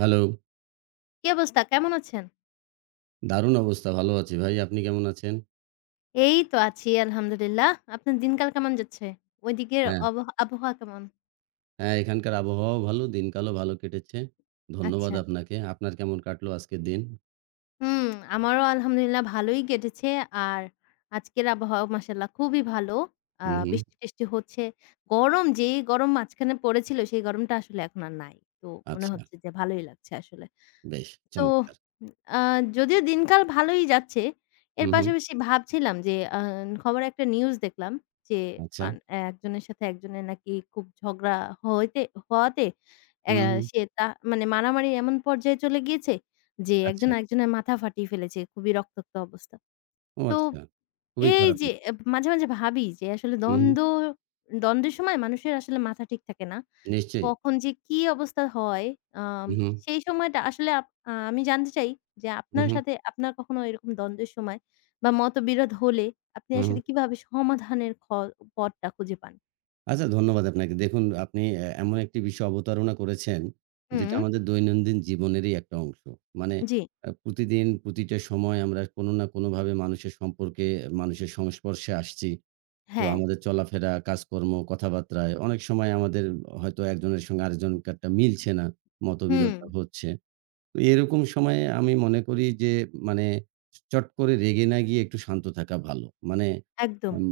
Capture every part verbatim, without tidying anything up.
Hello. কি অবস্থা? কেমন আছেন? দারুণ অবস্থা। ভালো আছি ভাই। আপনি কেমন আছেন? এই তো আছি আলহামদুলিল্লাহ। আপনার দিনকাল কেমন যাচ্ছে? ওইদিকের হ্যাঁ, অবহ আবহাওয়া কেমন? হ্যাঁ, এখানকার আবহাওয়াও ভালো, দিনকালও ভালো কেটেছে। ধন্যবাদ আচ্ছা। আপনাকে। আপনার কেমন কাটলো আজকের দিন? হুম, আমারও আলহামদুলিল্লাহ ভালোই কেটেছে। আর আজকের আবহাওয়া মাশাআল্লাহ খুবই ভালো। আ হুম, হুম। বৃষ্টি-টিষ্টি হচ্ছে। গরম যেই গরম মাঝখানে পড়েছিল সেই গরমটা আসলে এখন আর নাই। তো মনে আচ্ছা, হচ্ছে যে ভালোই লাগছে আসলে। বেশ তো চমৎকার। আ যদিও দিনকাল ভালোই যাচ্ছে। এর হুম, হুম। পাশাপাশি ভাবছিলাম যে আ খবরে একটা নিউজ দেখলাম যে আচ্ছা। আন একজনের সাথে একজনের নাকি খুব ঝগড়া হইতে হওয়াতে অ্যা হুম, হুম। সে তা মানে মারামারি এমন পর্যায়ে চলে গিয়েছে যে একজন আচ্ছা। আরেকজনের মাথা ফাটিয়ে ফেলেছে। খুবই রক্তাক্ত অবস্থা। ও তো আচ্ছা। খুবই এই খারাপ যে দিন। এব মাঝে, মাঝে ভাবি যে আসলে হুম, হুম। দ্বন্দ্ব দ্বন্দ্বের সময় মানুষের আসলে মাথা ঠিক থাকে না। নিশ্চয়ই। কখন যে কি অবস্থা হয় আম হুম, হুম। সেই সময়টা আসলে আপ আ আমি জানতে চাই যে হুম, আপনার হুম। সাথে আপনার কখনো এরকম দ্বন্দ্বের সময় বা মতবিরোধ হলে আপনি হুম, হুম। আসলে কিভাবে সমাধানের খ পথটা খুঁজে পান? আচ্ছা, ধন্যবাদ আপনাকে। দেখুন, আপনি এ এমন একটি বিষয় অবতারণা করেছেন, হুম, যেটা আমাদের দৈনন্দিন জীবনেরই একটা অংশ। মানে জি, আ প্রতিদিন প্রতিটা সময় আমরা কোনো না কোনোভাবে মানুষের সম্পর্কে, মানুষের সংস্পর্শে আসছি। তো হ্যাঁ, আমাদের চলাফেরা, কাজকর্ম, কথাবার্তায় অনেক সময় আমাদের হয়তো একজনের সঙ্গে আরেকজনের কারটা মিলছে না, হুম, মতবিরোধটা হচ্ছে। তো এরকম সময়ে আমি মনে করি যে, মানে, চট করে রেগে না গিয়ে একটু শান্ত থাকা ভালো। মানে একদম। আম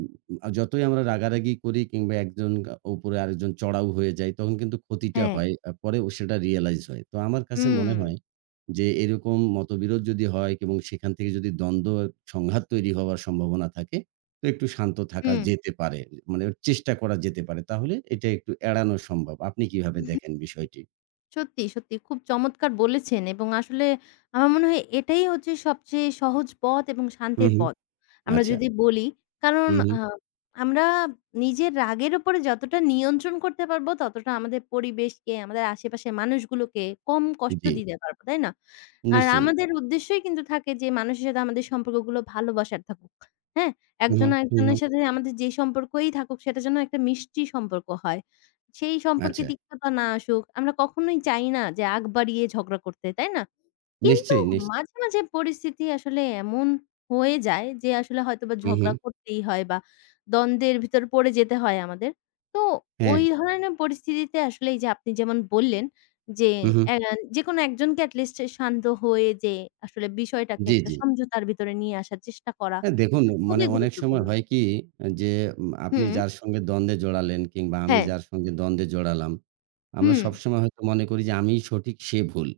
আ যতই আমরা রাগারাগি করি কিংবা একজন আ উপরে আরেকজন চড়াও হয়ে যায় তখন কিন্তু ক্ষতিটা হ্যাঁ, হয়। আ পরে ও সেটা রিয়ালাইজ হয়। তো আমার কাছে হুম, মনে হয় যে এরকম মতবিরোধ যদি হয় এবং সেখান থেকে যদি দ্বন্দ্ব সংঘাত তৈরি হওয়ার সম্ভাবনা থাকে, তো একটু শান্ত থাকা হুম। যেতে পারে। মানে চেষ্টা করা যেতে পারে। তাহলে এটা একটু এড়ানো সম্ভব। আপনি কিভাবে দেখেন বিষয়টি? সত্যি, সত্যি খুব চমৎকার বলেছেন এবং আসলে আমার মনে হয় এটাই হচ্ছে সবচেয়ে সহজ পথ এবং হুম, শান্তির হুম। পথ। আমরা আচ্ছা। যদি বলি কারণ হুম, আ হুম। আমরা নিজের রাগের উপরে যতটা নিয়ন্ত্রণ করতে পারবো ততটা আমাদের পরিবেশকে, আমাদের আশেপাশের মানুষগুলোকে কম কষ্ট জি। দিতে পারবো, তাই না? আর নিশ্চয়ই। আমাদের উদ্দেশ্যই কিন্তু থাকে যে মানুষের সাথে আমাদের সম্পর্কগুলো ভালোবাসার থাকুক। হ্যাঁ? হু, হু, একজন হু, হু। আরেকজনের সাথে আমাদের যে সম্পর্কই থাকুক সেটা যেন একটা মিষ্টি সম্পর্ক হয়। সেই সম্পর্কে আচ্ছা। তিক্ততা না আসুক। আমরা কখনোই চাই না যে আগ বাড়িয়ে ঝগড়া করতে, তাই না? কিন্তু নিশ্চয়ই, নিশ মাঝে, মাঝে পরিস্থিতি আসলে এমন হয়ে যায় যে আসলে হয়তোবা হু, হু। ঝগড়া করতেই হয় বা দ্বন্দ্বের ভিতর পড়ে যেতে হয় আমাদের। তো হ্যাঁ। ওই ধরনের পরিস্থিতিতে আসলে এই যে আপনি যেমন বললেন যে হু, হু। অ্যা যেকোনো একজনকে at least শান্ত হয়ে যে আসলে বিষয়টাকে জি, একটা জি। সমঝোতার ভিতরে নিয়ে আসার চেষ্টা করা, হ্যাঁ, দেখুন, এটা মানে খুবই অনেক সময় গুরুত্বপূর্ণ। হয় কি, যে উম আপনি হুম, যার সঙ্গে দ্বন্দ্বে জড়ালেন কিংবা আমি হ্যাঁ, যার সঙ্গে দ্বন্দ্বে জড়ালাম, আমরা হুম, সবসময় হয়তো মনে করি যে আমিই সঠিক, সে ভুল।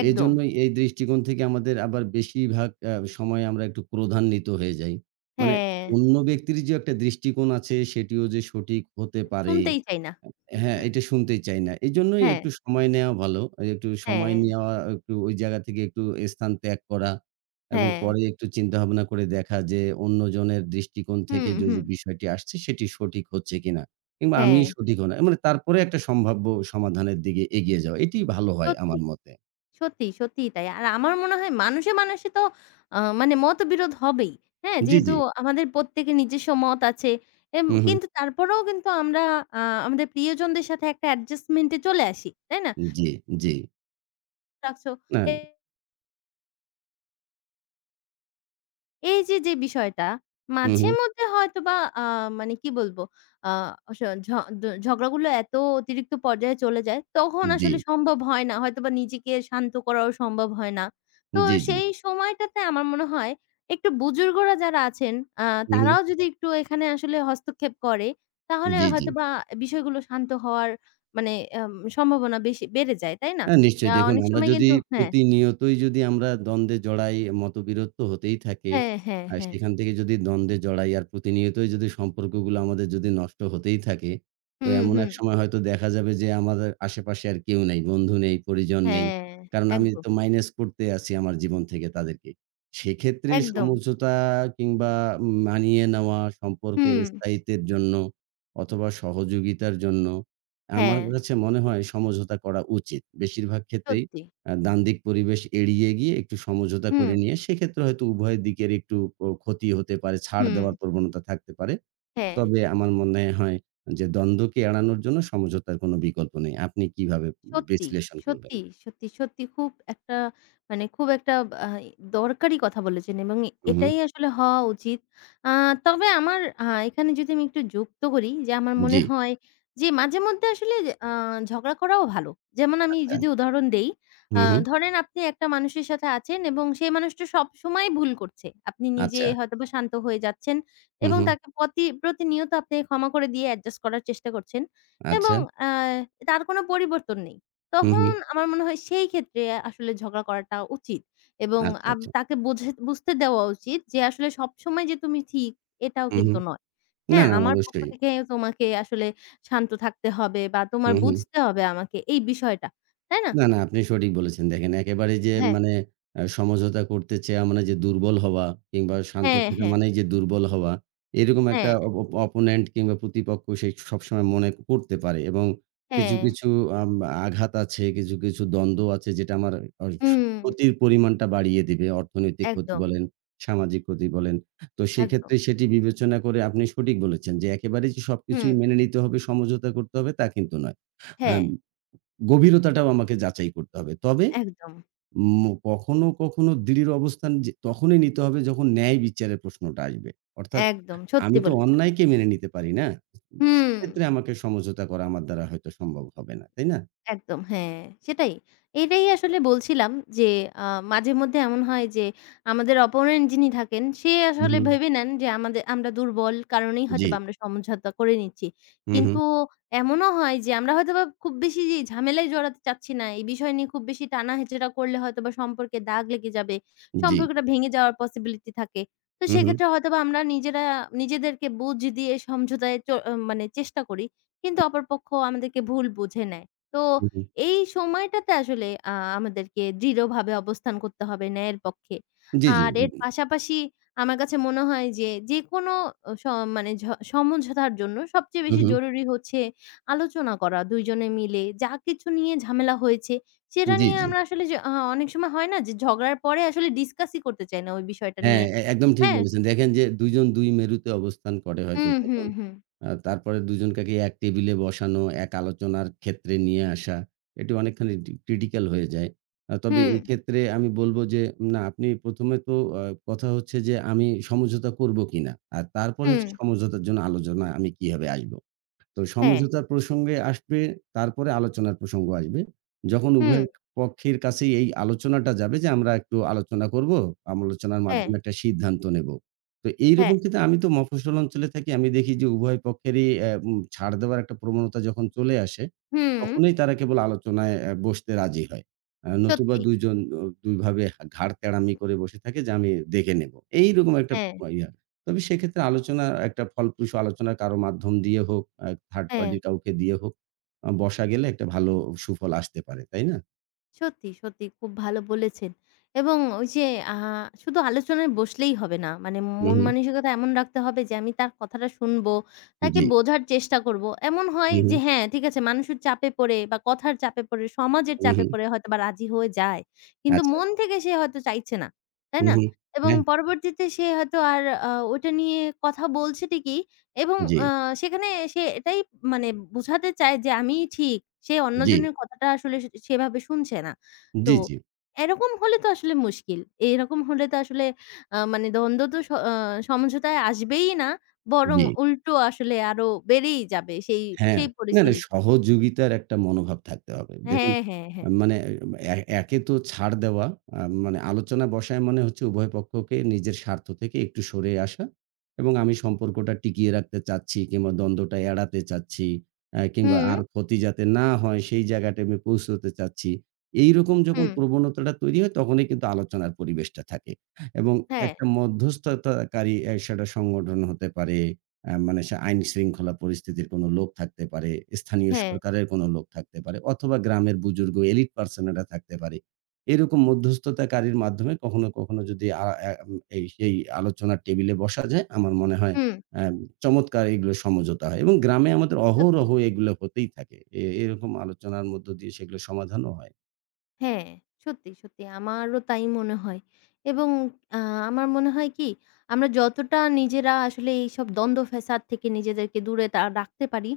একদম। এজন্যই এই দৃষ্টিকোণ থেকে আমাদের আবার বেশিরভাগ আ সময় আমরা একটু ক্রোধান্বিত হয়ে যাই। মানে হ্যাঁ, অন্য ব্যক্তির যে একটা দৃষ্টিকোণ আছে সেটিও যে সঠিক হতে পারে শুনতেই চাই না। আ হ্যাঁ, এটা শুনতেই চাই না। এজন্যই হ্যাঁ, একটু সময় নেওয়া ভালো। এই একটু সময় হ্যাঁ, নেওয়া, একটু ওই জায়গা থেকে একটু স্থান ত্যাগ করা এবং হ্যাঁ। পরে একটু চিন্তাভাবনা করে দেখা যে অন্যজনের দৃষ্টিকোণ হুম, থেকে যদি হুম। বিষয়টি আসছে সেটি সঠিক হচ্ছে কিনা, কিংবা আমি হ্যাঁ, সঠিক হনা, মানে তারপরে একটা সম্ভাব্য সমাধানের দিকে এগিয়ে যাওয়া। এটিই ভালো হয় সত্যি, আমার মতে। সত্যি, সত্যিই তাই। আর আমার মনে হয় মানুষে, মানুষে তো আ মানে মতবিরোধ হবেই। হ্যাঁ, জি, যেহেতু জি। আমাদের প্রত্যেকের নিজস্ব মত আছে। এম হু, হু। কিন্তু তারপরেও কিন্তু আমরা আ আমাদের প্রিয়জনদের সাথে একটা অ্যাডজাস্টমেন্ট এ চলে আসি। তাই না? জি, জি। রাখছো। না, এ এই যে, যে বিষয়টা হু, মাঝে হু। মধ্যে হয়তোবা আ মানে কি বলবো? আ স ঝ দ ঝগড়াগুলো এত অতিরিক্ত পর্যায়ে চলে যায়, তখন জি, আসলে সম্ভব হয় না। হয়তোবা নিজেকে শান্ত করাও সম্ভব হয় না। তো জি, জি। সেই সময়টাতে আমার মনে হয় একটু বুজুর্গরা যারা আছেন, আ হু, হু। তারাও যদি একটু এখানে আসলে হস্তক্ষেপ করে, তাহলে জি, জি। হয়তোবা বিষয়গুলো শান্ত হওয়ার মানে আম সম্ভাবনা বেশি বেড়ে যায়, তাই না? হ্যাঁ, আ নিশ্চয়ই। দেখুন, অনেক আমরা সময় যদি কিন্তু হ্যাঁ, প্রতিনিয়তই যদি আমরা দ্বন্দ্বে জড়াই, মতবিরোধ তো হতেই থাকে। হ্যাঁ, হ্যাঁ, আর হ্যাঁ। সেখান থেকে যদি দ্বন্দ্বে জড়াই আর প্রতিনিয়তই যদি সম্পর্কগুলো আমাদের যদি নষ্ট হতেই থাকে, তো হুম, এমন হুম। এক সময় হয়তো দেখা যাবে যে আমাদের আশেপাশে আর কেউ নেই, বন্ধু নেই, পরিজন নেই। হ্যাঁ, কারণ আমি একদম। তো মাইনাস করতে আছি আমার জীবন থেকে তাদেরকে। সেক্ষেত্রে একদম। সমঝোতা কিংবা মানিয়ে নেওয়া সম্পর্কের হুম, স্থায়িত্বের জন্য অথবা সহযোগিতার জন্য হ্যাঁ, আমার কাছে মনে হয় সমঝোতা করা উচিত। বেশিরভাগ ক্ষেত্রেই সত্যি। আ দ্বান্দ্বিক পরিবেশ এড়িয়ে গিয়ে একটু সমঝোতা হুম, করে নিয়ে সেক্ষেত্রে হয়তো উভয় দিকের একটু ও ক্ষতি হতে পারে, ছাড় হুম, দেওয়ার প্রবণতা থাকতে পারে। হ্যাঁ। তবে আমার মনে হয় যে দ্বন্দ্বকে এড়ানোর জন্য সমঝোতার কোনো বিকল্প নেই। আপনি কিভাবে সত্যি, বিশ্লেষণ করবেন? সত্যি, সত্যি, সত্যি খুব একটা মানে খুব একটা আ দরকারি কথা বলেছেন এবং হু, হু। এটাই আসলে হওয়া উচিত। আ তবে আমার আ এখানে যদি আমি একটু যুক্ত করি যে আমার মনে জি, হয় যে মাঝেমধ্যে আসলে আ ঝগড়া করাও ভালো। যেমন আমি আচ্ছা। যদি উদাহরণ দেই, আ হু, হু। ধরেন আপনি একটা মানুষের সাথে আছেন এবং সেই মানুষটা সবসময় ভুল করছে। আপনি নিজে আচ্ছা। হয়তোবা শান্ত হয়ে যাচ্ছেন হু, এবং হু। তাকে পতি প্রতিনিয়ত আপনি ক্ষমা করে দিয়ে অ্যাডজাস্ট করার চেষ্টা করছেন। এবং আচ্ছা। আ তার কোনো পরিবর্তন নেই। হু, হু। তখন আমার মনে হয় সেই ক্ষেত্রে আসলে ঝগড়া করাটা উচিত এবং আচ্ছা, আব আচ্ছা। তাকে বোঝে বুঝতে দেওয়া উচিত যে আসলে সবসময় যে তুমি ঠিক এটাও হু, হু। কিন্তু নয়। না, হ্যাঁ, না, আমার পক্ষ অবশ্যই। থেকে তোমাকে আসলে শান্ত থাকতে হবে বা হু, তোমার হু। বুঝতে হবে আমাকে এই বিষয়টা। তাই না? না, না, আপনি সঠিক বলেছেন। দেখেন, একেবারে যে, হ্যাঁ, মানে আ সমঝোতা করতে চেয়ে, মানে যে দুর্বল হওয়া কিংবা শান্ত হ্যাঁ, থাকা হ্যাঁ, মানেই যে দুর্বল হওয়া, এরকম একটা হ্যাঁ, অপ অপ অপোনেন্ট কিংবা প্রতিপক্ষ সে সবসময় মনে করতে পারে এবং কিছু, হ্যাঁ। কিছু আম আঘাত আছে, কিছু, কিছু দ্বন্দ্ব আছে যেটা আমার অ হুম, ক্ষতির পরিমাণটা বাড়িয়ে দিবে। অর্থনৈতিক ক্ষতি একদম, বলেন, সামাজিক ক্ষতি বলেন। তো একদম। সেক্ষেত্রে সেটি বিবেচনা করে আপনি সঠিক বলেছেন যে একেবারেই যে হুম, সবকিছুই মেনে নিতে হবে, সমঝোতা করতে হবে তা কিন্তু নয়। হ্যাঁ, আম গভীরতাটাও আমাকে যাচাই করতে হবে। তবে একদম, উম কখনো, কখনো দৃঢ় অবস্থান যে তখনই নিতে হবে যখন ন্যায় বিচারের প্রশ্নটা আসবে। অর্থাৎ একদম। সত্যি আমি তো বলেছেন। অন্যায়কে মেনে নিতে পারি না। হুম। সেক্ষেত্রে আমাকে সমঝোতা করা আমার দ্বারা হয়তো সম্ভব হবে না। তাই না? একদম হ্যাঁ, সেটাই। এটাই আসলে বলছিলাম যে আ মাঝেমধ্যে এমন হয় যে আমাদের অপোনেন্ট যিনি থাকেন সে হুম, আসলে হুম। ভেবে নেন যে আমাদের আমরা দুর্বল কারণেই জি। হয়তোবা আমরা সমঝোতা করে নিচ্ছি। হু, হু। কিন্তু এমনও হয় যে আমরা হয়তোবা খুব বেশি যে ঝামেলায় জড়াতে চাচ্ছি না। এই বিষয় নিয়ে খুব বেশি টানাহেচড়া করলে হয়তোবা সম্পর্কে দাগ লেগে যাবে। জি। সম্পর্কটা ভেঙে যাওয়ার পসিবিলিটি থাকে। তো হু, হু। সেক্ষেত্রে হয়তোবা আমরা নিজেরা নিজেদেরকে বুঝ দিয়ে সমঝোতায় চ মানে চেষ্টা করি। কিন্তু অপরপক্ষ আমাদেরকে ভুল বুঝে নেয়। তো হু, হু। এই সময়টাতে আসলে আ আমাদেরকে দৃঢ়ভাবে অবস্থান করতে হবে ন্যায়ের পক্ষে। জি, আর এর জি। পাশাপাশি আমার কাছে মনে হয় যে, যেকোনো অ স মানে ঝ সমঝোতার জন্য সবচেয়ে হু, বেশি হু। জরুরি হচ্ছে আলোচনা করা দুই জনে মিলে। যা কিছু নিয়ে ঝামেলা হয়েছে, সেটা জি, নিয়ে জি। আমরা আসলে যে আ অনেক সময় হয় না যে ঝগড়ার পরে আসলে ডিসকাসই করতে চাই না ওই বিষয়টা হ্যাঁ, নিয়ে। এ একদম ঠিক হ্যাঁ? বলেছেন। দেখেন, যে দুই জন দুই মেরুতে অবস্থান করে হয়তো হুম, হুম, তখন। হুম। আ তারপরে দুই জনকে এক টেবিলে বসানো, এক আলোচনার ক্ষেত্রে নিয়ে আসা, এটি অনেকখানি ডি ক্রিটিক্যাল হয়ে যায়। আ তবে হুম, এক্ষেত্রে আমি বলব যে না, আপনি ১ম এ তো আ কথা হচ্ছে যে আমি সমঝোতা করব কিনা? আর তারপরে হুম। হচ্ছে সমঝোতার জন্য আলোচনা আমি কিভাবে আসব? তো হ্যাঁ। সমঝোতার প্রসঙ্গে আসবে, তারপরে আলোচনার প্রসঙ্গ আসবে। যখন হুম। উভয়ের পক্ষের কাছেই এই আলোচনাটা যাবে যে, আমরা একটু আলোচনা করব, আলোচনার হ্যাঁ, মাধ্যমে একটা সিদ্ধান্ত নেব। তো হ্যাঁ। এইরকম কিন্তু, আমি তো মফস্বল অঞ্চলে থাকি। আমি দেখি যে উভয় পক্ষেরই অ্যা উম ছাড় দেওয়ার একটা প্রবণতা যখন চলে আসে, হুম। তখনই তারা কেবল আলোচনায় অ্যা বসতে রাজি হয়। আ নতুবা সত্যি। দুই জন অ দুই ভাবে হা ঘাড় তেড়ামি করে বসে থাকে যে, "আমি দেখে নেব।" এইরকম একটা হ্যাঁ, ইয়া তবে সেক্ষেত্রে আলোচনা, একটা ফলপ্রসূ আলোচনা কারো মাধ্যম দিয়ে হোক, আ থার্ড হ্যাঁ। পার্টি কাউকে দিয়ে হোক, আ বসা গেলে একটা ভালো সুফল আসতে পারে, তাই না? সত্যি, সত্যি খুব ভালো বলেছেন। এবং ওই যে আ শুধু আলোচনায় বসলেই হবে না। মানে হু, মন হু। মানসিকতা এমন রাখতে হবে যে আমি তার কথাটা শুনবো, তাকে জি। বোঝার চেষ্টা করব। এমন হয় হু, হু। যে হ্যাঁ, ঠিক আছে মানুষের চাপে পড়ে বা কথার চাপে পড়ে, সমাজের হু, চাপে হু। পড়ে হয়তোবা রাজি হয়ে যায়। কিন্তু আচ্ছা। মন থেকে সে হয়তো চাইছে না। তাই হু, না? হু। এবং হ্যাঁ। পরবর্তীতে সে হয়তো আর আ ওটা নিয়ে কথা বলছে ঠিকই এবং জি, আ সেখানে সে এটাই মানে বোঝাতে চায় যে আমিই ঠিক। সে জি, অন্যজনের কথাটা আসলে সে সেভাবে শুনছে না। তো জি, জি, এরকম হলে তো আসলে মুশকিল। এরকম হলে তো আসলে আ মানে দ্বন্দ্ব তো স আ সমঝোতায় আসবেই না। বরং জি। উল্টো আসলে আরো বেড়েই যাবে সেই হ্যাঁ, সেই না, না, পরিস্থিতিতে। সহযোগিতার একটা মনোভাব থাকতে হবে। দেখুন, হ্যাঁ, হ্যাঁ, হ্যাঁ। আহ, মানে এ একে তো ছাড় দেওয়া, আ মানে আলোচনা বসায় মানে হচ্ছে উভয় পক্ষকে নিজের স্বার্থ থেকে একটু সরে আসা এবং আমি সম্পর্কটা টিকিয়ে রাখতে চাচ্ছি কিংবা দ্বন্দ্বটা এড়াতে চাচ্ছি আ কিংবা হুম, আর ক্ষতি যাতে না হয় সেই জায়গাটায় আমি পৌঁছতে চাচ্ছি। এইরকম যখন হুম। প্রবণতাটা তৈরি হয় তখনই কিন্তু আলোচনার পরিবেশটা থাকে এবং হ্যাঁ, একটা মধ্যস্থতাকারী, এ সেটা সংগঠন হতে পারে, অ্যা মানে সে আইনশৃঙ্খলা পরিস্থিতির কোনো লোক থাকতে পারে, স্থানীয় হ্যাঁ। সরকারের কোনো লোক থাকতে পারে অথবা গ্রামের বুজুর্গ এলিট পার্সনেরা থাকতে পারে। এরকম মধ্যস্থতাকারীর মাধ্যমে কখনো, কখনো যদি আ অ্যা উম এই সেই আলোচনার টেবিলে বসা যায়, আমার মনে হয় হুম, অ্যা চমৎকার এগুলো সমঝোতা হয় এবং গ্রামে আমাদের সত্যি। অহরহ এগুলো হতেই থাকে। এ এরকম আলোচনার মধ্য দিয়ে সেগুলো সমাধানও হয়। হ্যাঁ, সত্যি, সত্যি আমারও তাই মনে হয় এবং আ আমার মনে হয় কি আমরা যতটা নিজেরা আসলে এইসব দ্বন্দ্ব ফ্যাসাদ থেকে নিজেদেরকে দূরে তা রাখতে পারি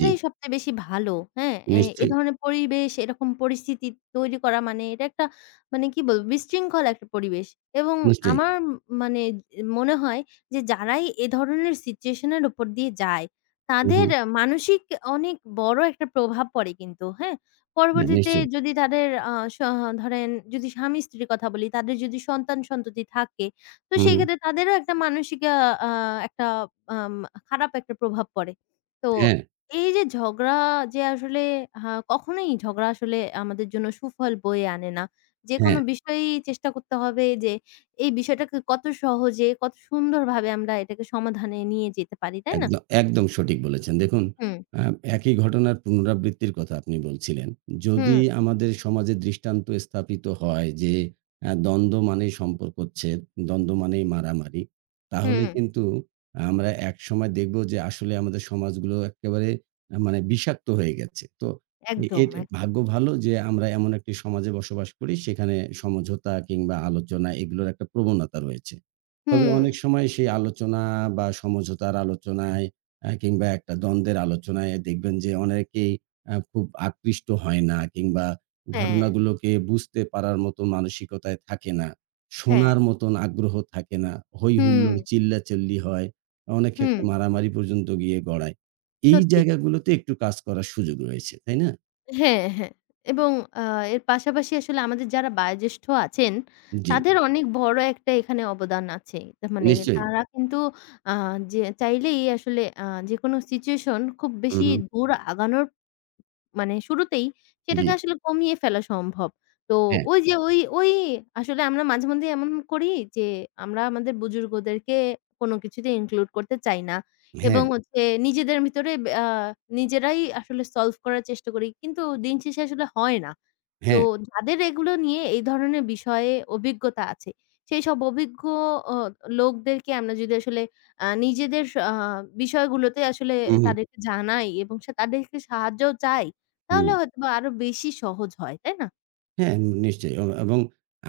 জি, সবচেয়ে বেশি ভালো। হ্যাঁ? এ এ নিশ্চয়ই, ধরনের পরিবেশ এরকম পরিস্থিতি তৈরি করা মানে এটা একটা মানে কি বলব বিশৃঙ্খল একটা পরিবেশ এবং নিশ্চয়ই। আমার উম মানে মনে হয় যে যারাই এ ধরনের সিচুয়েশন এর উপর দিয়ে যায় হু, হু। তাদের মানসিক অনেক বড় একটা প্রভাব পড়ে কিন্তু। হ্যাঁ? হ্যাঁ, পরবর্তীতে নিশ্চয়ই। যদি তাদের আ স ধরেন যদি স্বামী-স্ত্রীর কথা বলি, তাদের যদি সন্তান-সন্ততি থাকে, তো হু, হু। সেক্ষেত্রে তাদেরও একটা মানসিক আ আ একটা আম খারাপ একটা প্রভাব পড়ে। তো হ্যাঁ, এই যে ঝগড়া যে আসলে হা কখনোই ঝগড়া আসলে আমাদের জন্য সুফল বয়ে আনে না। যেকোনো হ্যাঁ। বিষয়েই চেষ্টা করতে হবে যে এই বিষয়টাকে কত সহজে, কত সুন্দরভাবে আমরা এটাকে সমাধানে নিয়ে যেতে পারি, তাই না? একদ একদম সঠিক বলেছেন। দেখুন, হুম, আ একই ঘটনার পুনরাবৃত্তির কথা আপনি বলছিলেন। হুম, যদি আমাদের সমাজে দৃষ্টান্ত স্থাপিত হয় যে আ দ্বন্দ্ব মানেই সম্পর্কচ্ছেদ, দ্বন্দ্ব মানেই মারামারি। তাহলে হুম। কিন্তু আমরা একসময় দেখব যে আসলে আমাদের সমাজগুলো একেবারে আ মানে বিষাক্ত হয়ে গেছে। তো এ একদম, এট একদম। ভাগ্য ভালো যে আমরা এমন একটি সমাজে বসবাস করি সেখানে সমঝোতা কিংবা আলোচনা এগুলোর একটা প্রবণতা রয়েছে। তবে হুম। অনেক সময় সেই আলোচনা, বা সমঝোতার আলোচনায়, আ কিংবা একটা দ্বন্দ্বের আলোচনায় দেখবেন যে অনেকেই আ খুব আকৃষ্ট হয় না কিংবা হ্যাঁ, ঘটনাগুলোকে বুঝতে পারার মতো মানসিকতায় থাকে না। হ্যাঁ। শোনার মতন আগ্রহ থাকে না। হুম, হই-হুল্লোড়, চিল্লাচিল্লি হয়। অনেক হুম, ক্ষেত্রে মারামারি পর্যন্ত গিয়ে গড়ায়। এই সত্যি। জায়গাগুলোতে একটু কাজ করার সুযোগ রয়েছে, তাই না? হ্যাঁ, হ্যাঁ। এবং আ এর পাশাপাশি আসলে আমাদের যারা বয়োজ্যেষ্ঠ আছেন, জি, তাদের অনেক বড় একটা এখানে অবদান আছে। তার মানে নিশ্চয়ই। তারা কিন্তু আ যে চাইলেই আসলে আ যেকোনো সিচুয়েশন খুব হু, বেশি হু। দূর আগানোর মানে শুরুতেই জি। সেটাকে আসলে কমিয়ে ফেলা সম্ভব। তো হ্যাঁ, ওই যে ওই ওই আসলে আমরা মাঝে মধ্যেই এমন করি যে আমরা আমাদের বুজুর্গদেরকে কোনো কিছুতে ইনক্লুড করতে চাই না এবং হ্যাঁ, হচ্ছে নিজেদের ভিতরে আ নিজেরাই আসলে সলভ করার চেষ্টা করি। কিন্তু দিন শেষে আসলে হয় না। তো হ্যাঁ। যাদের এগুলো নিয়ে এই ধরনের বিষয়ে অভিজ্ঞতা আছে, সেই সব অভিজ্ঞ অ লোকদেরকে আমরা যদি আসলে আ নিজেদের আ বিষয়গুলোতে আসলে হু, হু, তাদেরকে জানাই এবং সে তাদেরকে সাহায্যও চাই। হুম। তাহলে হয়তোবা আরো বেশি সহজ হয়, তাই না? হ্যাঁ, নিশ্চয়ই। এব এবং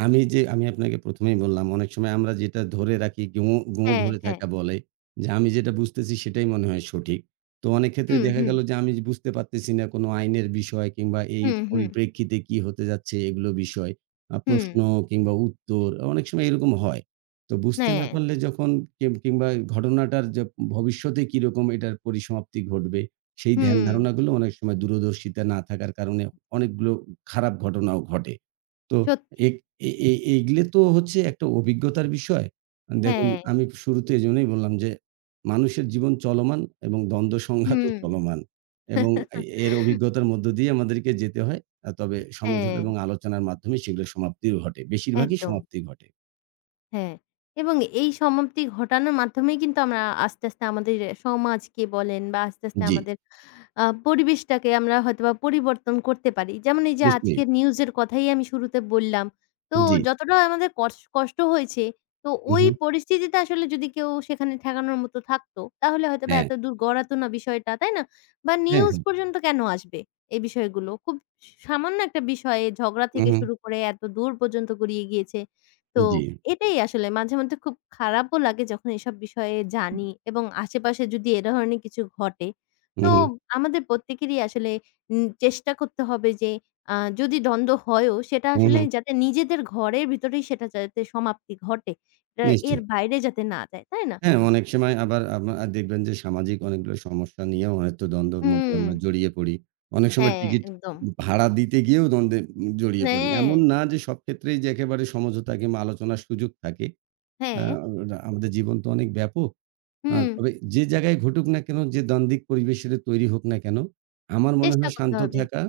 আমি যে, আমি আপনাকে প্রথম এই বললাম, অনেক সময় আমরা যেটা ধরে রাখি, গোঁ গোঁ হ্যাঁ, ধরে হ্যাঁ। থাকা বলে, যে, আমি যেটা বুঝতেছি সেটাই মনে হয় সঠিক। তো অনেক ক্ষেত্রে হুম, দেখা হুম, গেল যে, আমি বুঝতে পারতেছি না কোনো আইনের বিষয় কিংবা এই হুম, হুম, পরিপ্রেক্ষিতে কি হতে যাচ্ছে এগুলো বিষয়। আ হুম, প্রশ্ন কিংবা উত্তর অনেক সময় এরকম হয়। তো বুঝতে না হ্যাঁ, পারলে, যখন কিম কিংবা ঘটনাটার যে ভবিষ্যতে কিরকম এটার পরিসমাপ্তি ঘটবে, সেই ধ্যান হুম। ধারণাগুলো অনেক সময় দূরদর্শিতা না থাকার কারণে অনেকগুলো খারাপ ঘটনাও ঘটে। তো সত্যি। এগ এ এ এগুলো তো হচ্ছে একটা অভিজ্ঞতার বিষয়। দেখুন, হ্যাঁ, আমি শুরুতে এজন্যই বললাম যে, মানুষের জীবন চলমান এবং দ্বন্দ্ব সংঘাতও হুম। চলমান এবং এ এর অভিজ্ঞতার মধ্য দিয়ে আমাদেরকে যেতে হয়। আ তবে হ্যাঁ, সমঝোতা এবং আলোচনার মাধ্যমে সেগুলো সমাপ্তিও ঘটে। বেশিরভাগই একদম। সমাপ্তি ঘটে। হ্যাঁ, এবং এই সমাপ্তি ঘটানোর মাধ্যমেই কিন্তু আমরা আস্তে, আস্তে আমাদের সমাজকে বলেন বা আস্তে, আস্তে জি, আমাদের আ পরিবেশটাকে আমরা হয়তোবা পরিবর্তন করতে পারি। যেমন এই যে নিশ্চয়ই। আজকের নিউজের কথাই আমি শুরুতে বললাম। তো জি। যতটা আমাদের কস কষ্ট হয়েছে, তো হু, ওই হু। পরিস্থিতিতে আসলে যদি কেউ সেখানে ঠেকানোর মতো থাকতো, তাহলে হয়তোবা হ্যাঁ, এত দূর গড়াতো না বিষয়টা, তাই না? বা হ্যাঁ, নিউজ হ্যাঁ। পর্যন্ত কেন আসবে এই বিষয়গুলো? খুব সামান্য একটা বিষয়ে ঝগড়া হু, থেকে হু। শুরু করে এত দূর পর্যন্ত গড়িয়ে গিয়েছে। তো জি। এটাই আসলে মাঝে মধ্যে খুব খারাপও লাগে যখন এসব বিষয়ে জানি এবং আশেপাশে যদি এ ধরনের কিছু ঘটে। হু, তো হু। আমাদের প্রত্যেকেরই আসলে উম চেষ্টা করতে হবে যে আ যদি দ্বন্দ্ব হয়ও সেটা হু, আসলে হু। যাতে নিজেদের ঘরের ভিতরেই সেটা যাতে সমাপ্তি ঘটে। এটা এর নিশ্চয়ই। বাইরে যাতে না যায়, তাই না? হ্যাঁ, অনেক সময় আবার আমা দেখবেন যে সামাজিক অনেকগুলো সমস্যা নিয়েও হয়তো দ্বন্দ্বের মধ্যে হুম, আমরা জড়িয়ে পড়ি। অনেক সময় হ্যাঁ, টিকিট একদম। ভাড়া দিতে গিয়েও দ্বন্দ্বে উম জড়িয়ে পড়ি। হ্যাঁ, এমন না যে সব ক্ষেত্রেই যে একেবারে সমঝোতা কিংবা আলোচনার সুযোগ থাকে। আ হ্যাঁ, আমাদের জীবন তো অনেক ব্যাপক। আ হুম, তবে যে জায়গায় ঘটুক না কেন, যে দ্বান্দ্বিক পরিবেশের তৈরি হোক না কেন, আমার মনে চেষ্টা হয় করতে শান্ত হবে। থাকা,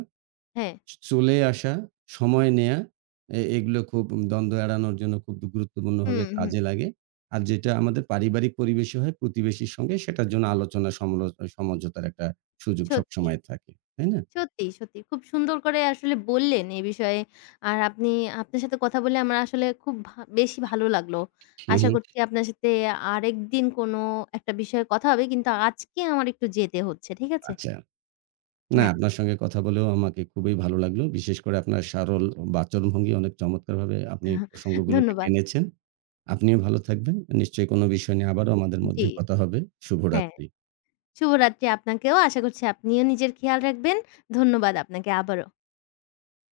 হ্যাঁ, চলে আসা, সময় নেয়া, এ এগুলো খুব, দ্বন্দ্ব এড়ানোর জন্য খুব গুরুত্বপূর্ণভাবে হুম, হুম, কাজে লাগে। আর যেটা আমাদের পারিবারিক পরিবেশে হয় প্রতিবেশীর সঙ্গে, সেটার জন্য আলোচনা সমলো সমঝোতার একটা সুযোগ সত্যি। সবসময় থাকে। তাই না? সত্যি, সত্যি। খুব সুন্দর করে আসলে বললেন এ বিষয়ে। আর আপনি আপনার সাথে কথা বলে আমার আসলে খুব ভা বেশি ভালো লাগলো। জি, হুম, আশা জি। হুম। করছি আপনার সাথে আরেকদিন কোনো একটা বিষয়ে কথা হবে। কিন্তু আজকে আমার একটু যেতে হচ্ছে। ঠিক আছে? আচ্ছা। না, হ্যাঁ। আপনার সঙ্গে কথা বলেও আমাকে খুবই ভালো লাগলো। বিশেষ করে আপনার সারল বাচনভঙ্গি অনেক চমৎকারভাবে আপনি প্রসঙ্গগুলোকে ধন্যবাদ। টেনেছেন। আপনিও ভালো থাকবেন। নিশ্চয়ই কোনো বিষয় নিয়ে আবারও আমাদের জি, মধ্যে কথা হবে। হ্যাঁ। শুভরাত্রি। শুভরাত্রি আপনাকেও। আশা করছি আপনিও নিজের খেয়াল রাখবেন। ধন্যবাদ আপনাকে আবারও।